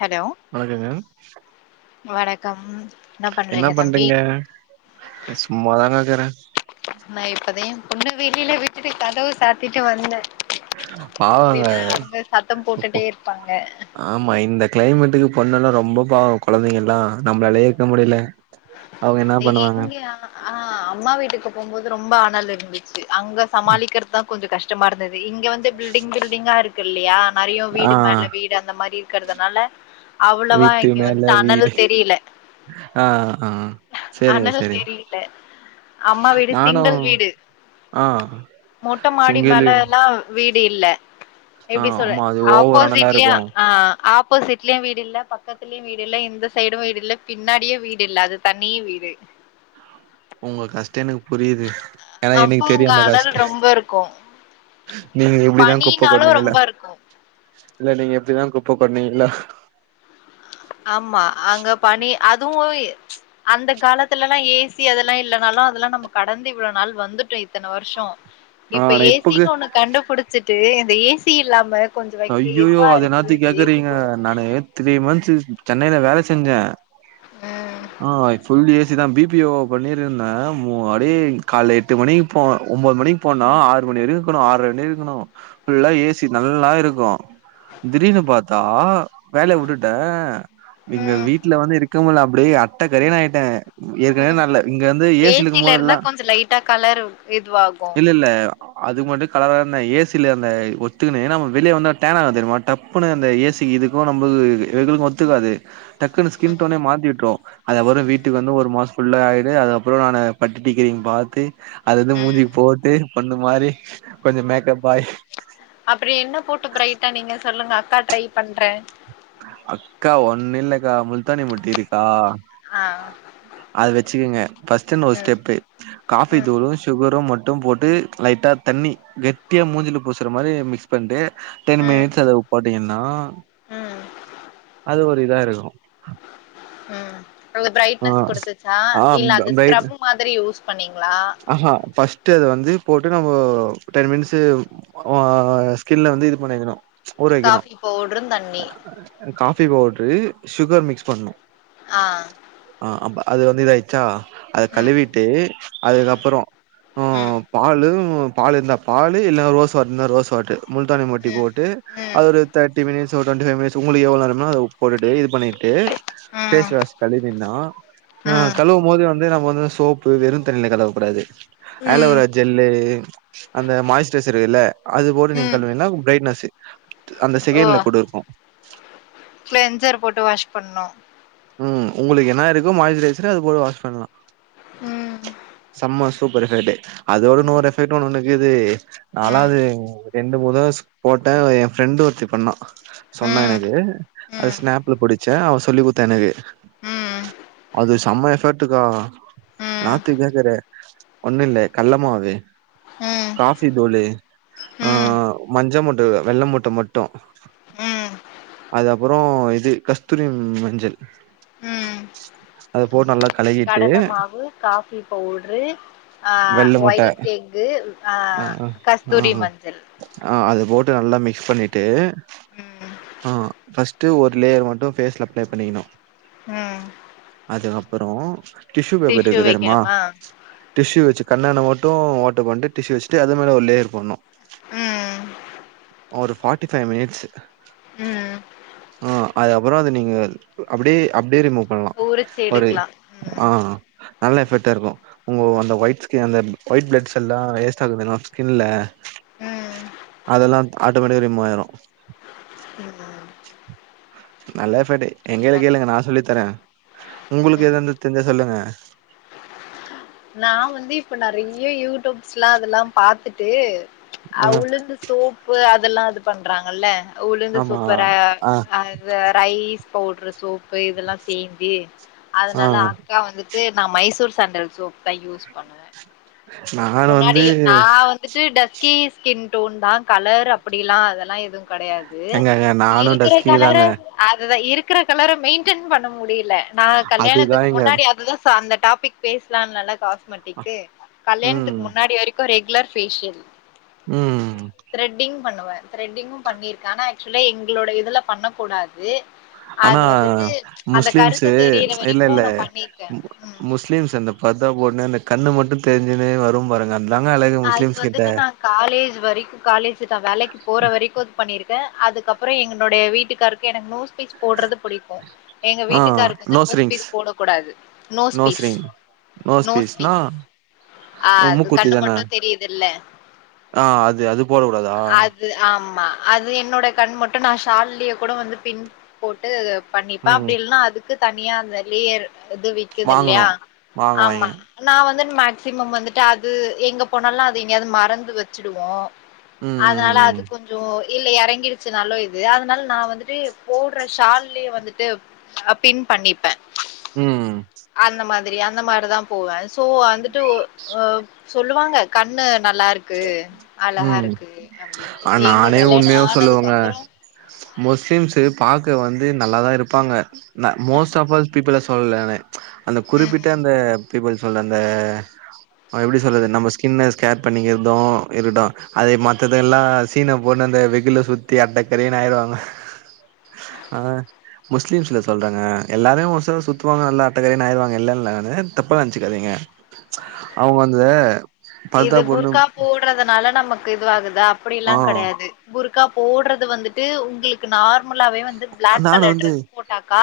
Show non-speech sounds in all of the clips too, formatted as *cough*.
Hello வணக்கங்க வணக்கம் என்ன பண்றீங்க சும்மாதாங்க இருக்கறே நா இப்பதே பொண்ண வெளில விட்டுட்டு கதவ சாத்திட்டு வந்தே பாவங்க அப்டின்னா அவங்க சத்தம் போட்டுட்டே இருப்பாங்க ஆமா இந்த கிளைமேட்டுக்கு பொண்ணல்லா ரொம்ப பாவோ கொழந்தைங்கலா நம்மலாலயே இருக்க முடியல அவங்க என்ன பண்ணுவாங்க இங்கயா ஆ அம்மா வீட்டுக்கு போம்போது ரொம்ப அனலு இருந்துச் சி அங்க சமாளிக்கிறதுதா கொஞ்சோ கஷ்டமா இருந்தது இங்க வந்து பில்டிங் பில்டிங்கா இருக்கு இல்லையா நெறைய ஆ வீடு மேல வீடு அந்த மாரி இருக்கறதுனால அவ்வளவா வீட்டு இங்க மேல வந்துட்டு அனல் வீடு தெரியல ஆ ஆ சேரிங்க அனல் சேரி தெரியில அம்மா வீடு நானு சிங்கிள் வீடு ஆ மொட்ட மாடி சிங்கிள் வீடு மேலல்லா வீடு இல்ல ஆ எப்டி சொல்ல ஆமா அது ஓவர் அனலா ஆப்போசிட்லயு இருக்கு ஆ ஆப் போசிட்லயு வீடு இல்ல பக்கத்துலயு வீடு இல்ல இந்த சைடு வீடு இல்ல பின்னாடியு வீடு இல்ல அத தனி வீடு உங்க கஷ்டோ எனக்கு புரியுது ஏனா அப்போ எனக்கு அங்க தெரியு அந்த அனல் கஷ்ட ரொம்ப இருக்கு நீங்க எப்டிதா குப்ப பனினாலு கொட்னீங்களோ ரொம்ப இருக்கு இல்ல நீங்க எப்டிதா குப்ப கொட்னீங்களோ ஆமா அங்க பனி அதுவு அந்த காலத்துலலா ஏசி அதெல்லா இல்லனாலு அதெல்லா நம்ம கடந்து இவ்ளோ நாள் வந்துட்டோ இத்தன வருஷோ ஆ இப்ப ஆனா ஏ இப்பக்கு சின்னு ஒண்ணு கண்டுபிடிச்சிட்டு இந்த ஏ சி இல்லாம கொஞ்சோ வைக்க அய்யய்யோ எதுவா அத இருக்குது என்னாத்துக் இந்த ஏசி கேக்குறீங்க போடுங்க நானு த்ரீ மந்த்ஸ் சென்னைல வேல செஞ்சே‌ ம் ஆ ‌ ஃபுல் ஏ சி தா பி பி ஓ பண்ணிருந்தே மோ அப்டியே காலேல எட்டு மணிக்கு போவே ஒன்பது மணி போனா ஆறு மணி வரைக்கு இருக்கணு ஆர்ற வரயு இருக்கணு ஃபுல்லா ஏசி நல்லா இருக் கு திடீர்னு பாத்தா வேலய வுட்டுட இங்க ம் வீட்ல வந்து இருக்க முல்ல அப்டியே அட்டக்கரேன் ஆய்ட்டே ம் ஏற்கனவே ம் நல்ல இங்க வந்து ஏசில இருக்கும் இருந்தா போதெல்லா கொஞ்சோ லைட்டா கலர் இதுவாகு இல்ல இல்ல அதுக்கு மட்டு கலராருந்த ஏசில இருந்த ஒத்துக்கினு நாம வெளிய வந்தா டேன் ஆகு தெரிமா டப்புனு அந்த ஏசி இதுக்கு நம்மளுக்கு எங்களுக்கு ஒத்துக்காது டக்குனு ஸ்கின் டோனே மாத்திவிட்ரு அது அப்புற வீட்டுக்கு வந்து ஒரு மாச ஃபுல்லா ஆயிடு அதுக்கப்புற நானு பட்டி டிங்கரிங் பாத்து அதிது ம் மூஞ்சிக்கு போட்டு பொண்ணு மாரி கொஞ்ச மேக்கப் ஆயி அப்படி என்ன போட்டு ப்ரைட்டானிங்க சொல்லுங்க அக்கா ட்ரை பண்றே அக்கா ஒண்ணு இல்லக்கா முல்தானி மொட்டி இருக்கா அ அ அத வெச்சுக்குங்க ஃபஸ்ட்டு இந்த ஒரு ஸ்டெப்பு காஃபி ம் தூளு சுகரு மட் டு போட்டு லைட்டா தண்ணி கெட்டியா மூஞ்சில பூசுற மாரி மிக்ஸ் பண்ட்டு டென் ம் மினிட்ஸ் அத போட்டீங்கன்னா ம் அது ஒரு இதா இருக்கு ம் ஒர் ஆ ப்ரைட்னஸ் குடுத்துச்சா ஆ இல்ல அது பிரைட் ஸ்கரப் மாதிரி யூஸ் பண்ணீங்களா ஆஹா ஃபஸ்ட்டு அது வந்து போட்டு நம்ம ஒ டென் மினிட்ஸு ஆஆ ஸ்கின்ல வந்து இது பண்ணிக்கணு ஊற வெக்கணு காஃபி பவுட்ரு தண்ணி காஃபி பவுட்ரு சுகர் மிக்ஸ் பண்ணு ஆ ஆ அப் அது வந்து இதாய்ச்சா அத ம் கழுவிட்டு ம் அதுக்கப்புறோ ம் பாலு பால் இருந்தா பாலு இல்ல ரோஸ் வாட் இந்தா ரோஸ் வாட்ரு முல்தானி மொட்டி போட்டு ம் அது ஒரு தேட்டி மினிட் ஸு ஒரு ட்வென்டி ஃபை மினிட்ஸ் உங்களுக்கு எவ்ள் நேரமோ அத போட்டுட்டு இது பண்ணிட்டு ம் பேஸ் வாஷ் கழுவின்னோ ஆ ம் கழுவுமோது வந்து நம்ம வந்து சோப்பு வெறு தண்ணில கழுவ கூடாது ம் ஆலோவேரா ஜெல்லு அந்த மாய்ஸ்ட்ரைசர் இல்ல அது போட்டு நீங்க ம் கழுவீன்னா த ப்ரரைட்னஸ்ஸு அந்த செகண்ல குட்டுக்க க்லென்சரு போட்டு வாஷ் பண்ணு ம் உங்களுக்கு என்னா இருக்கு மாய்ஸ்ச்சுரைசரு அது போட்டு வாஷ் பண்லா ம் சம்ம சூப்பர் எஃபேட்டு அதோட ம் இன்னோரு எபெக்ட்டொன் ஒன்னுகீது நாலா ம் அது ரெண்டு மூணு வாசி போட்டே எ ஃப்ரெண்டு ஒர்த்தி பண்ணா சொன்னா ம் எனக்கு ம் அது ம் ஸ்னாப்ல புடிச்சே அவ சொல்லி குத்தா எனக்கு ம் அது சம்ம எஃபெட்டுக்கா நாத்துக்கேக்கற ஒண்ணு இல்ல கல்லமாவு ம் காஃபி தூளு ஆ ம் மஞ்ச முட்ட இல்ல வெள்ள முட்ட மட்டு ம் அது அப்பறோ இது கஸ்தூரி மஞ்சள் ம் அது போட் நல்லா கலகி கடல மாவு காஃபி பவுட்ரு ஆ வெள்ள முட்ட ஒயிட் எக்கு ஆ ஆ கஸ்தூரி மஞ்சள் ஆ அது போட்டு நல்லா மிக்ஸ் பண்ணிட்டு ம் ஆ ஃபஸ்ட்டு ஒரு லேயர் மட்டு ஃபேஸ்ல அப்ளை பண்ணிக்கணு ம் அதுக்கப்பறோ டிஷு பேப்பர் டிஷ்யூ இருக்கு தெர்மா வைக்கணுமா டிஷு வச்சு கண்ணான ஓட்டு ஓட்ட கொண்டு டிஷு வச்சுட்டு அது மேல ஒரு லேயர் பண்ணோ ம் ஒரு ஃபாட்டி ஃபைவ் மினிட்ஸ் ம் அ அதுக்கப்றோ அது நீங்கள் அப்டி அப்டியே ரிமூப் பண்ணலா உரிச்சு ஒரு எடுக்கலா ஆ ம் நல்ல எஃபெக்டா இருக்கு உங்க அந்த ஒயிட் ஸ்கின் அந்த ஒயிட் ப்ளட்ஸெல்லா வேஸ்ட் ஆகுதுனா ஸ்கின்ல ம் அதெல்லா ஆட்டோமேட்டிக்கா ரிமூவ் ஆயிரு *inaudible* நல்ல எபட்டு ட்ரை எங்கள பண்லா கேளுங்க நா சொல்லி தரே உங்களுக்கு ம் எதாந்து தெர்ஞ்சா சொல்லுங்க நா வந்து இப்ப நெறைய யூடியூப்ஸ்லா அதல்லா பாத்துட்டு அ ஆ உளுந்து சோப்பு அதெல்லா இது பண்றாங்கல்ல உளுந்து ஆமா சூப்பரா ஆ அது ரைஸ் பவுட்ரு சோப்பு இதல்லா சேன்தி அது ஆ நல்லா யா வந்துட்டு நா மைசூர் சாண்டல் சோப் தா யூஸ் பண்ணுவே நா முன்னாடி நா வந்துட்டு டஸ்கி ஸ்கின் டோன்தா கலரு அப்புடில்லா அதெல்லா எதுவு கெடையாது எங்கங்க நானு இருக்குற டஸ்கி கலர தாங்க அதுதா இருக்குற கலர மெயின்டென் பண்ண முடியில நா அதுதா கல்யாணத்துக்கு எங்க முன்னாடி அதுதா சா அந்த டாபிக் பேசலான் நல்லா காஸ்மெட்டிக்கு கல்யாணத் ம் முன்னாடி வரைக்கு ரெகுலர் பேஷியல் ம் த்ரெட்டிங் பண்ணுவே த்ரெட்டிங்கு பண்ணிருக்கே ஆனா ஆக்சுவலா எங்களோட இதுல பண்ணக்கூடாது ஆனா முஸ்லிம்ஸு கருத்து தெரியிற இல்ல வரைக்கு இல்ல நா பண்ணிருக்கே ம் முஸ்லிம்ஸு அந்த பர்தா போட்னு அந்த கண்ணு மட்டு தெரிஞ்சுன்னே வரு பாருங்க அதுதாங்க அழகு அது முஸ்லீம்ஸ் கிட்ட வந்துட்டு நா காலேஜ் வரைக்கு காலேஜ்தா வேலைக்கு போற வரைக்கு இது பண்ணிருக்கே அதுக்கப்பறோ எங்கனுடைய வீட்டுக்காருக் எனக் நோஸ் பீஜ் போட்றது புடிக்கு எங்க ஆ வீட்டுக்காருக்கு வந்து நோஸ்ரிங்ஸ் நோஸ்பீஸ் போடக் கூடாது nose ring nose nose piece ring nose பீஸ்னா ஆ அது மூக்குத்தி கண்ணு தான மட்டு தெரியுதுல்ல ஆ அது அது போடக் கூடாதா அது து ஆமா அது என்னோட கண் மட்டு நா ஷால்லியே கூட வந்து பின் போட்டு பண்ணிப்பே ம் அப்டி இல்னா அதுக்கு தனியா அந்த லேயர் இது வி க்குது இல்லையா வாங்கணு ஆமா வாங்குவாய்ங்க நா வந்துட் மேக்சிமம் வந்துட்டு அது எங்க போனாலுல்லா அது எங்கேயாது மறந்து வச்சுடுவோ ம் அதுனால அது கொஞ்சோ இல்ல எறங்கிருச்சு நல்லோ இது அதுனால நா வந்துட்டு போட்ற ஷால்லையே வந்துட்டு அ பின் பண்ணிப்பே ம் அந்த மாதிரி அந்த மாரிதா போவே சோ வந்துட்டு ஒ அ சொல்லுவாங்க கண்ணு நல்லாருக் இருக்கு அழகா ம் இருக்கு அப்டின்னுட்டு ஆ எங்க நானே கல்யாணோ உண்மையா ஆனதுக்கு சொல்லுவங்க அப்பறோ முஸ்லிம்ஸு பாக்க வந்து நல்லாதா இருப்பாங்க நா மோஸ்ட் ஆஃப் ஆல் பீப்புள சொல்லல நானு அந்த குறிப்பிட்ட ம் அந்தப் பீபுள் சொல்ற அந்த அ எப்புடி சொல்றது நம்ம ஸ்கின ஸ்கேர் பண்ணி எதும் தோ இருக்கட்டு அது மத்த இதெல்லா சீன போட்னு அந்த வெகுல்ல சுத்தி அட்டக்கறேன்னு ஆயிடுவாங்க அதா அ முஸ்லிம்ஸ்ல சொல்றங்க எல்லாரு ஒரு சிலர் சுத்துவாங்க நல்லா அட்டகரேணு ஆயிருவாங்க இல்லனுல நானு தப்பா நெனச்சுக்காதீங்க அவங்க வந்து பர்தா இது போனு புர்கா போடுறதுனால நமக்கு இதுவாகுதுா அப்டி ஆ எல்லா கெடையாது புர்கா போடுறது வந்துட்டு உங்ளுக் கு நார்மலாவே வந்து பிளாக் நானு கலர் வந்து டிரஸ் போட்டாக்கா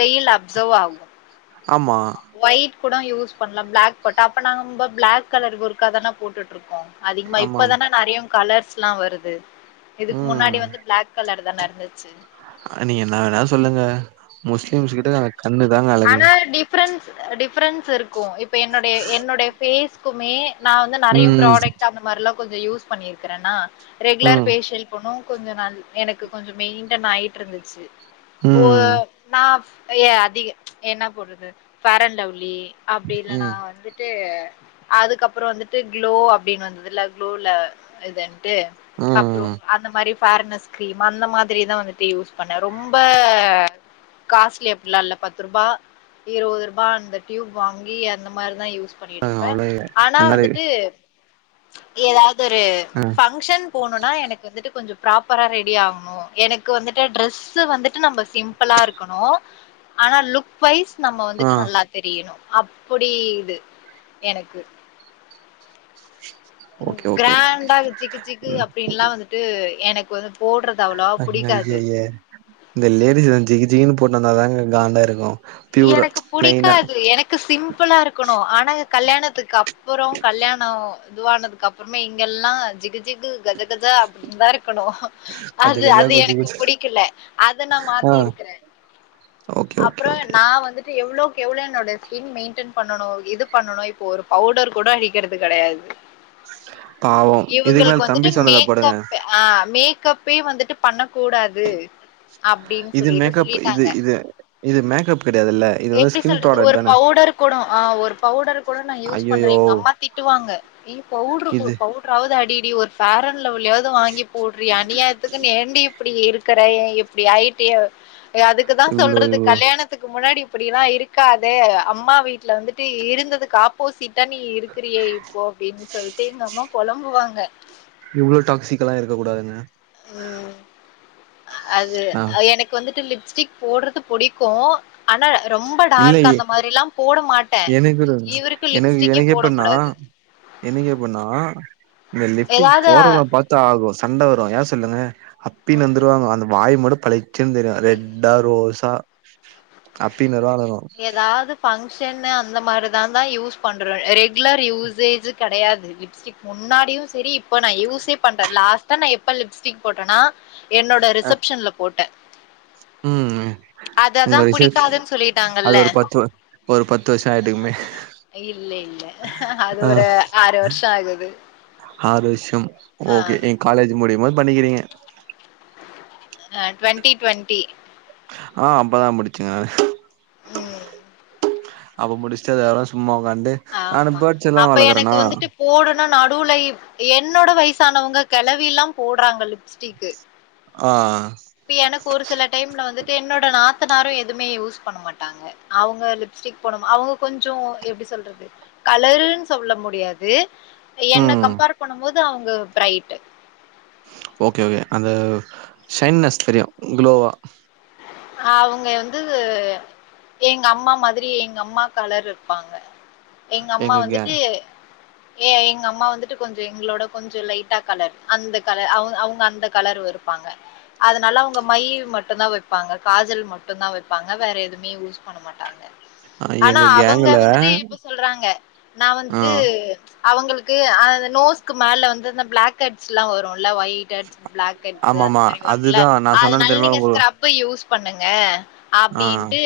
வெயில் அப்சர்வ் ஆகு ஆமா ஒயிட் கூட யூஸ் பண்ணலா பிளாக் போட்டா அப்ப நாங்க ரொம்ப பிளாக் கலர் புர்க்காதான போட்டுட்டுருக்கோ அதிகமா ஆமா ஆமா இப்பதானா நெறைய கலர்ஸ்ல்லா வருது இதுக்கு ம் முன்னாடி வந்து பிளாக் கலர் தான இருந்து ச்சு நீங்க என்ன வேணா சொல்லுங்க முஸ்லிம்ஸ் கிட்ட கண்ணுதாங்க ஆனா டிஃப்ரென்ஸ் டிஃப்ரென்ஸ் இருக்கு இப்ப என்னுடைய என்னுடைய ஃபேஸ் க்குமே நா வந்து நெறைய ம் ப்ராடக்ட் அந்த மாரில்லா கொஞ்சோ யூஸ் பண்ணிருக்றன்னா ரெகுலர் ம் ஃபேஷியல் போனு கொஞ்ச நல் எனக்கு கொஞ்சம் மெயின்டென் ஆயிட்டுருந்துச்சு ஓ ம் நா ஏ அதிக என்ன போடுறது ஃபேரன்லவ்லி அப்டி இல்லனா ம் வந்து ட்டு அதுக்கப்பறோ வந்துட்டு குளோ அப்டின்னு வந்துதுல குளோல இதென் ட்டு அப்றோம் ம் அந்த மாரி ஃபேர்னஸ் கிரீம் அந்த மாதிரிதா வந்துட்டு யூஸ் பண்ணே ரொம்ப காஸ்ட்லி அப்டிலா இல்ல பத்து ரூபா இருவது ரூபா அந்த டியூப் வாங்கி அந்த மாரிதா யூஸ் ஆ பண்ணிட்டுருப்பே அவ்ளோ ஆனா என்னது வந்துட்டு எதாவ்து ஒரு அ ஃபங்க்ஷன் போணுன்னா எனக்கு வந்துட்டு கொஞ்சொ ப்ராப்பரா ரெடி ஆகனு எனக்கு வந்துட்டு ட்ரஸ் வந்துட்டு நம்ப சிம்பிளா இருக்கணு ஆனா லுக் வைஸ் நம்ம ஆ வந்துட்டு நல்லா தெரியணு அப்டி இது எனக்கு ஓகே ஓகே கிராண்டா சிக்கு சிக்கு அப்டின்னுல்லா வந்துட்டு எனக்கு வந்து போட்ற து அவ்ளவா புடிக்காது ஐய்யய்ய இந்த லேடிஸ்தா ஜிகி ஜிகின்னு போட் வந்தாதாங்க காண்டா இருக்கு பியூரா எனக்கு பிளைனா புடிக்காது எனக் கு சிம்பிளா இருக்கணு ஆனா கல்யாணத்துக்கு அப்பறோ கல்யாணோ இதுவானதுக்கு அப் புறமே இங்க எல்லா ஜிகு ஜிகு கஜ கஜா அப்டின்னுதா இருக்கணு கஜ அது கஜா அது குஜு எனக்கு குஜு புடிக்கல அத நா ஆ மாத்திருக்குறே ஓகே ஓகே ஓகே நா வந்துட்டு எவ்ளோக்கு எவ்ளோ என்னோட ஸ்கின் மெயின்டன் பண்ணணு இது பண்ணணு இப்ப ஒரு பவுடர் கூட அடிக் கிறது கெடையாது பாவம் இதுக்கு மேல இவங்களுக்கு தம்பி வந்துட்டு சொன்னத போடுங்க மேக்கப் ஆ மேக்கப்பே வந்துட்டு பண்ண கூடாது அப்டின்னு இது சொல்லிட்டு மேக்கப் இது சொல்லிட்டாங்க இது இது மேக்கப் கெடையாதுல்ல இது வந்து எப்டி ஸ்கின் சொல்றது ப்ராடக்ட் ஒரு தான பவுடர் கூட ஆ ஒரு பவுடர் கூட நா யூஸ் பண்றே ஐய்யய்யோ எங்க அம்மா திட்டுவாங்க ஏய் பவுட்ரு கு இது பவுட்ரு ராவுது அடி டீ ஒரு ஃபேரன்லவ்லியாவது வாங்கி போட்ரீ அநியாயத்துக்குனு ஏன்டி இப்டி இருக்கற ஏ இப்டி ஆயிட்டியே எ அதுக்குதா இவ்ளோ சொல்றது கல்யாணத் துக்கு முன்னாடி இப்படில்லா இருக்காதே அம்மா வீட்ல வந்துட்டு இருந்ததுக் காப் போசிட்டா நீ இருக்கிறியே இப்போ அப்டின்னு சொல்ட்டு எங்க அம்மா பொலம்புவாங்க இவ்ளோ டாக்சிக்கால்லா இருக்க கூடாதுங்க ம் அது ஆ எனக் கு வந்துட்டு லிப்ஸ்டிக் போட்றது புடிக்கு ஆனா ரொம்ப டார்க் அந்த மாரில்லா போட மாட் எனக்குடன் எனக் எனக்கு எப்பட்ன்னா கூடாது எனக்கு எப்பிட்ன்னா இந்த லிஃப்டிக் எதாவது போறவங்கல பாத் தா ஆகும் சண்ட வரும் ஏன் சொல்லுங்க அப்பின்னு ம் வந்துருவாங்க அந்த வாய் மட்டு பளீ ச்சின்னு தெரியும் ரெட்டா ரோஸா அப்பின்னுருவருவானுங்கோ ஏதாவ்து ஃபங்க்ஷன்னு அந்த மாரி தா தான் யூஸ் பண்ணுற ரெகுலர் யூசேஜ் கெடையாது லிஃப்ஸ்டிக் முன்னாடியும் சரி இப்ப நான யூஸே பண்றேன லாஸ்டா எப்ப லிஃப்ஸ்டிக் போட்டேனா என்னோட அ ரிசப்ஷன்ல போட்டன் ம் அததா உங்க ரிசர்ச் புடிக்காதுன்னு சொல்லிட் அது ஒரு பத்து ஒரு பத்து வருஷம் ஆயிட்டுக்குமே இல்ல இல்ல அது ஆ ஒரு ஆறு வருஷம் ஆகுது ஆறு வருஷம் ஆ ஓகே என் காலேஜ் முடியுபோது பண்ணிக்கிறீங்க அ டுவெண்டி டுவெண்டி ஆ அப்பதான் முடிச்சங்க ம் அப்ப முடிச்சுட்டு அதுக்கப்புறம் சும்மா உக்காந்து நானு பேட்ஸ்ல்லாம் வளர்க்கறேனா போடுணும் நடுவுல இப் என்னோட வயசானவங்க கிலவில்லாம் போடுறாங்க லிஃப்ஸ்டிக்கு ஆ இப்ப எனக்கு ஒரு சில டைம்ல வந்துட்டு என்னோட நாத்த நாரும் எதுவுமே யூஸ் பண்ண மாட்டாங்க அவங்க லிஃப்ஸ்டிக் போடமா அவங்க கொஞ்சம் எப்படி சொல்றது கலருன்னு சொல்ல முடியாது என்ன ம் கம்பேர் பண்ணும்போது அவங்க பிரைட் ஓகே ஓகே அந்த ஷைன்னஸ் தெரியும் குளோவா அவுங்க வந்து எங்க அம்மா மாதிரி எங்க அம்மா கலர் இருப்பாங்க எங்க அம்மா வந்துட்டு ஏ எங்க அம்மா வந்துட்டு கொஞ்சம் எங்களோட கொஞ்சம் லைட்டா கலர் அந்த கலர் அவுங் அவுங்க அந்த கலர்வு இருப்பாங்க அதனால உங்க மை மட்டும் தான் வை வைப்பாங்க காஜல் மட்டும தான் வைப்பாங்க வேற எதுவுமே யூஸ் பண்ண மாட்டாங்க அ ஆனா எங்க அவங்க கேங்குல வந்துட்டு இப்ப சொல்றாங்க நான் ஆ வந்துட்டு அவங்களுக்கு அந்த நோஸ்க்கு மேல வந்து அந்த பிளாக் ஹெட்ஸ் எல்லாம் வரும்ல்ல வொய் ஹெட்ஸ் பிளாக் ஹெட்ஸு அந்த ஆமாமா மாரி வரும்ல அதுதா நா சொன்னேல அதனால தெரியுமா நீங்க உங்க ஸ்கரப் ப யூஸ் பண்ணுங்க ஆ அப்படின்ட்டு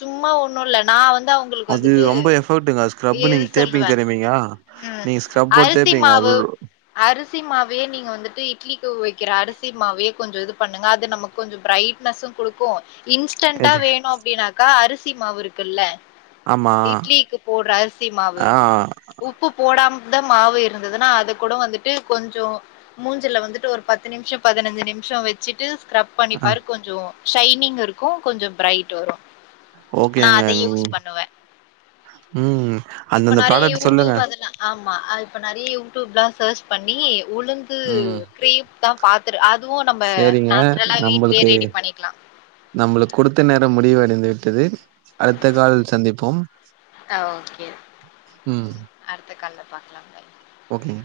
சும்மா ஒண்ணும் இல்ல நா வந்து அவங்க ங்ளுக்கு அது வந்துட்டு ரொம்ப எஃபர்ட்டுங்க ஸ்க்ரப் இது நீங்க தேப்பீங்க சொல்லுவே தெரியுமீங்க ம் நீங்க ஸ்க்ரப் போட்டு அரிசி தேப்பீங்க மாவு அரிசி மாவையே நீங்க வந்துட்டு இட்லிக்கு வைக்கிற அரிசி மாவையே கொஞ்சம் இது பண்ணுங்க அது நமக்கு கொஞ்சம் ப்ரைட் னஸ்ஸு கொடுக்கும் இன்ஸ்டன்ட எது வேணும் அப்படின்னாக்கா அரிசி மாவு இருக்குல ஆமா இட்லிக்கு போடுற அரிசி மாவு ஆ உப் பு போடாமத மாவு இருந்ததுன்னா அது கூட வந்துட்டு கொஞ்சம் மூஞ்சுல வந்துட்டு ஒரு பத்து நிமிஷம் பதினஞ்சு நிமிஷம் வச்சுட்டு ஸ்கரப் ஆ பண்ணிப்பரு கொஞ்சம் ஷைனிங் இருக்கும் கொஞ்சம் ப்ரைட் வரும் நா ஓகேங்க அத யூஸ் ம் பண்ணுவேன் ம். இப்ப அந்தந்த நிறைய ப்ராடக்ட் சொல்லுங்க யூடியூப் அதலாம் ஆமா அத இப்ப நிறைய யூடியூப்லாம் சேர்ச் பண்ணி உளுந்து ம் கிரேப் தா பாத்துரு அதுவும் நம்ம நேச்சுரலா வீட் து நம்மளுக்கு கொடுத்த நேரம் முடிவு அடைந்து விட்டது அடுத்த கால் சந்திப்போம் ஓகே ம் அடுத்த கால பாக்கலாம்க ஓகேங்க